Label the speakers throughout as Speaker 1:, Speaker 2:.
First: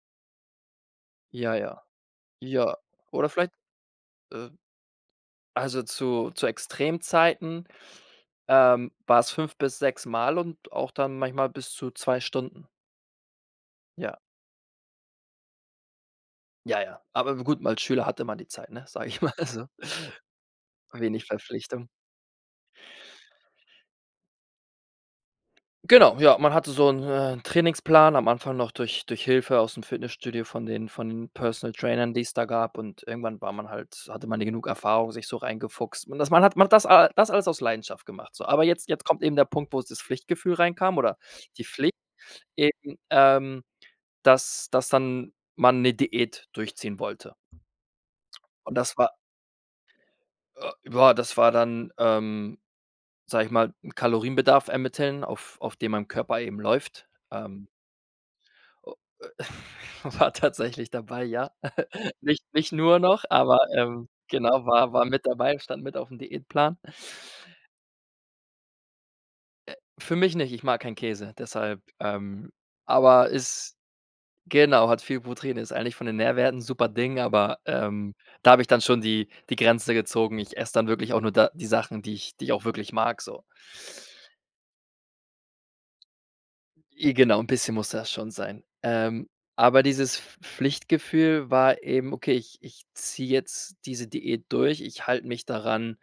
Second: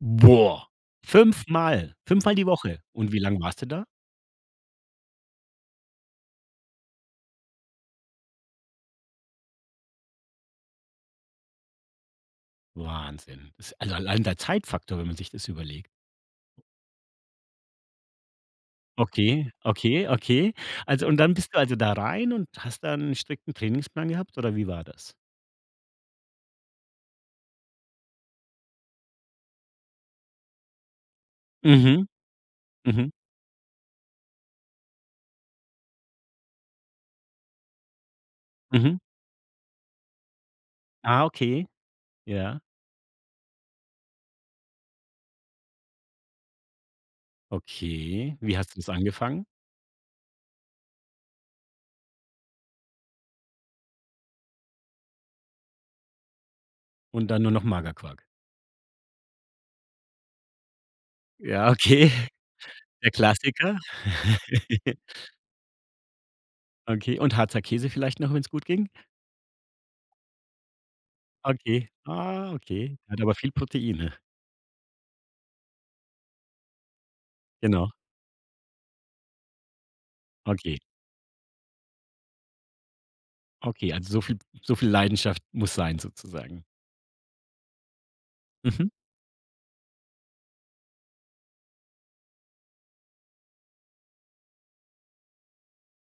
Speaker 1: Boah,
Speaker 2: Ja, ja,
Speaker 1: fünfmal fünfmal die
Speaker 2: ja.
Speaker 1: Woche. Und wie
Speaker 2: Oder
Speaker 1: lang
Speaker 2: vielleicht
Speaker 1: warst du da?
Speaker 2: äh, also, zu zu Extremzeiten, ähm, war es fünf bis sechsmal und auch dann manchmal bis zu 2 Stunden.
Speaker 1: Wahnsinn. Is also,
Speaker 2: Ja.
Speaker 1: allein der Zeitfaktor, wenn man sich das überlegt.
Speaker 2: Ja, ja. Aber g gut, als Schüler hatte man die Zeit, ne? Sage ich mal
Speaker 1: Okay,
Speaker 2: so,
Speaker 1: okay, okay. Also, und
Speaker 2: wenig
Speaker 1: dann bist du also
Speaker 2: Verpflichtung.
Speaker 1: da rein und hast da 'n strikten Trainingsplan gehabt oder wie war das?
Speaker 2: Genau, ja, man hatte so 'n, äh 'n Trainingsplan, am Anfang noch durch durch Hilfe aus'm Fitnessstudio von den von den Personal
Speaker 1: Mhm,
Speaker 2: Trainern, die es da gab. Und
Speaker 1: mhm.
Speaker 2: irgendwann war man halt hatte man die genug Erfahrung, sich so reingefuchst. Und das man hat macht das das alles aus Leidenschaft gemacht, so. Aber jetzt
Speaker 1: Mhm.
Speaker 2: jetzt kommt eben der Punkt, wo es das Pflichtgefühl reinkam oder
Speaker 1: Ah
Speaker 2: die
Speaker 1: okay,
Speaker 2: Pflicht
Speaker 1: ja.
Speaker 2: eben, ähm, dass dass dann man 'ne Diät durchziehen wollte.
Speaker 1: Okay, wie
Speaker 2: Und
Speaker 1: hast du das
Speaker 2: das war
Speaker 1: angefangen?
Speaker 2: Äh, ja, das war dann, ähm, sage ich mal, Kalorienbedarf ermitteln, auf auf dem mein Körper eben läuft,
Speaker 1: Und dann nur noch
Speaker 2: ähm.
Speaker 1: Magerquark?
Speaker 2: Oh. Äh. War tatsächlich dabei, ja.
Speaker 1: Ja, okay,
Speaker 2: Nich nicht nur
Speaker 1: der
Speaker 2: noch, aber,
Speaker 1: Klassiker.
Speaker 2: ähm, genau, war war mit dabei, stand mit auf'm Diätplan.
Speaker 1: Okay und Harzer Käse vielleicht noch, wenn's gut ging.
Speaker 2: Äh, für mich nicht, ich mag keinen Käse, deshalb,
Speaker 1: Okay,
Speaker 2: ähm
Speaker 1: ah, okay, der hat
Speaker 2: aber
Speaker 1: aber viel
Speaker 2: ist
Speaker 1: Proteine.
Speaker 2: genau, hat viel Protein, ist eigentlich von den Nährwerten Superding, aber,
Speaker 1: Genau.
Speaker 2: ähm, da habe ich dann schon die die Grenze gezogen. Ich esse
Speaker 1: Okay.
Speaker 2: dann wirklich auch nur da die Sachen, die ich die ich auch wirklich mag so.
Speaker 1: Okay, also, so viel so viel Leidenschaft muss sein sozusagen?
Speaker 2: I genau, 'n bisschen musste das schon sein.
Speaker 1: Mhm.
Speaker 2: Ähm, aber dieses Pf Pflichtgefühl war eben: „Okay, ich ich ziehe jetzt diese Diät durch. Ich halt mich daran,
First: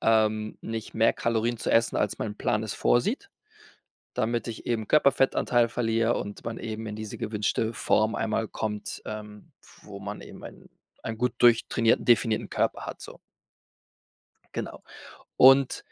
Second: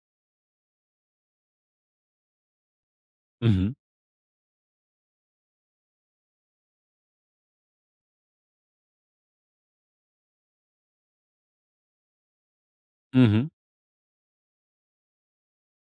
Speaker 2: ähm, nicht mehr Kalorien zu essen, als mein Plan es vorsieht.“
Speaker 1: Mhm.
Speaker 2: Damit ich eben Körperfettanteil verliere und man eben in diese gewünschte Form einmal kommt, ähm, wo man eben einen einen gut durchtrainierten, definierten Körper hat so.
Speaker 1: Mhm.
Speaker 2: Genau. Und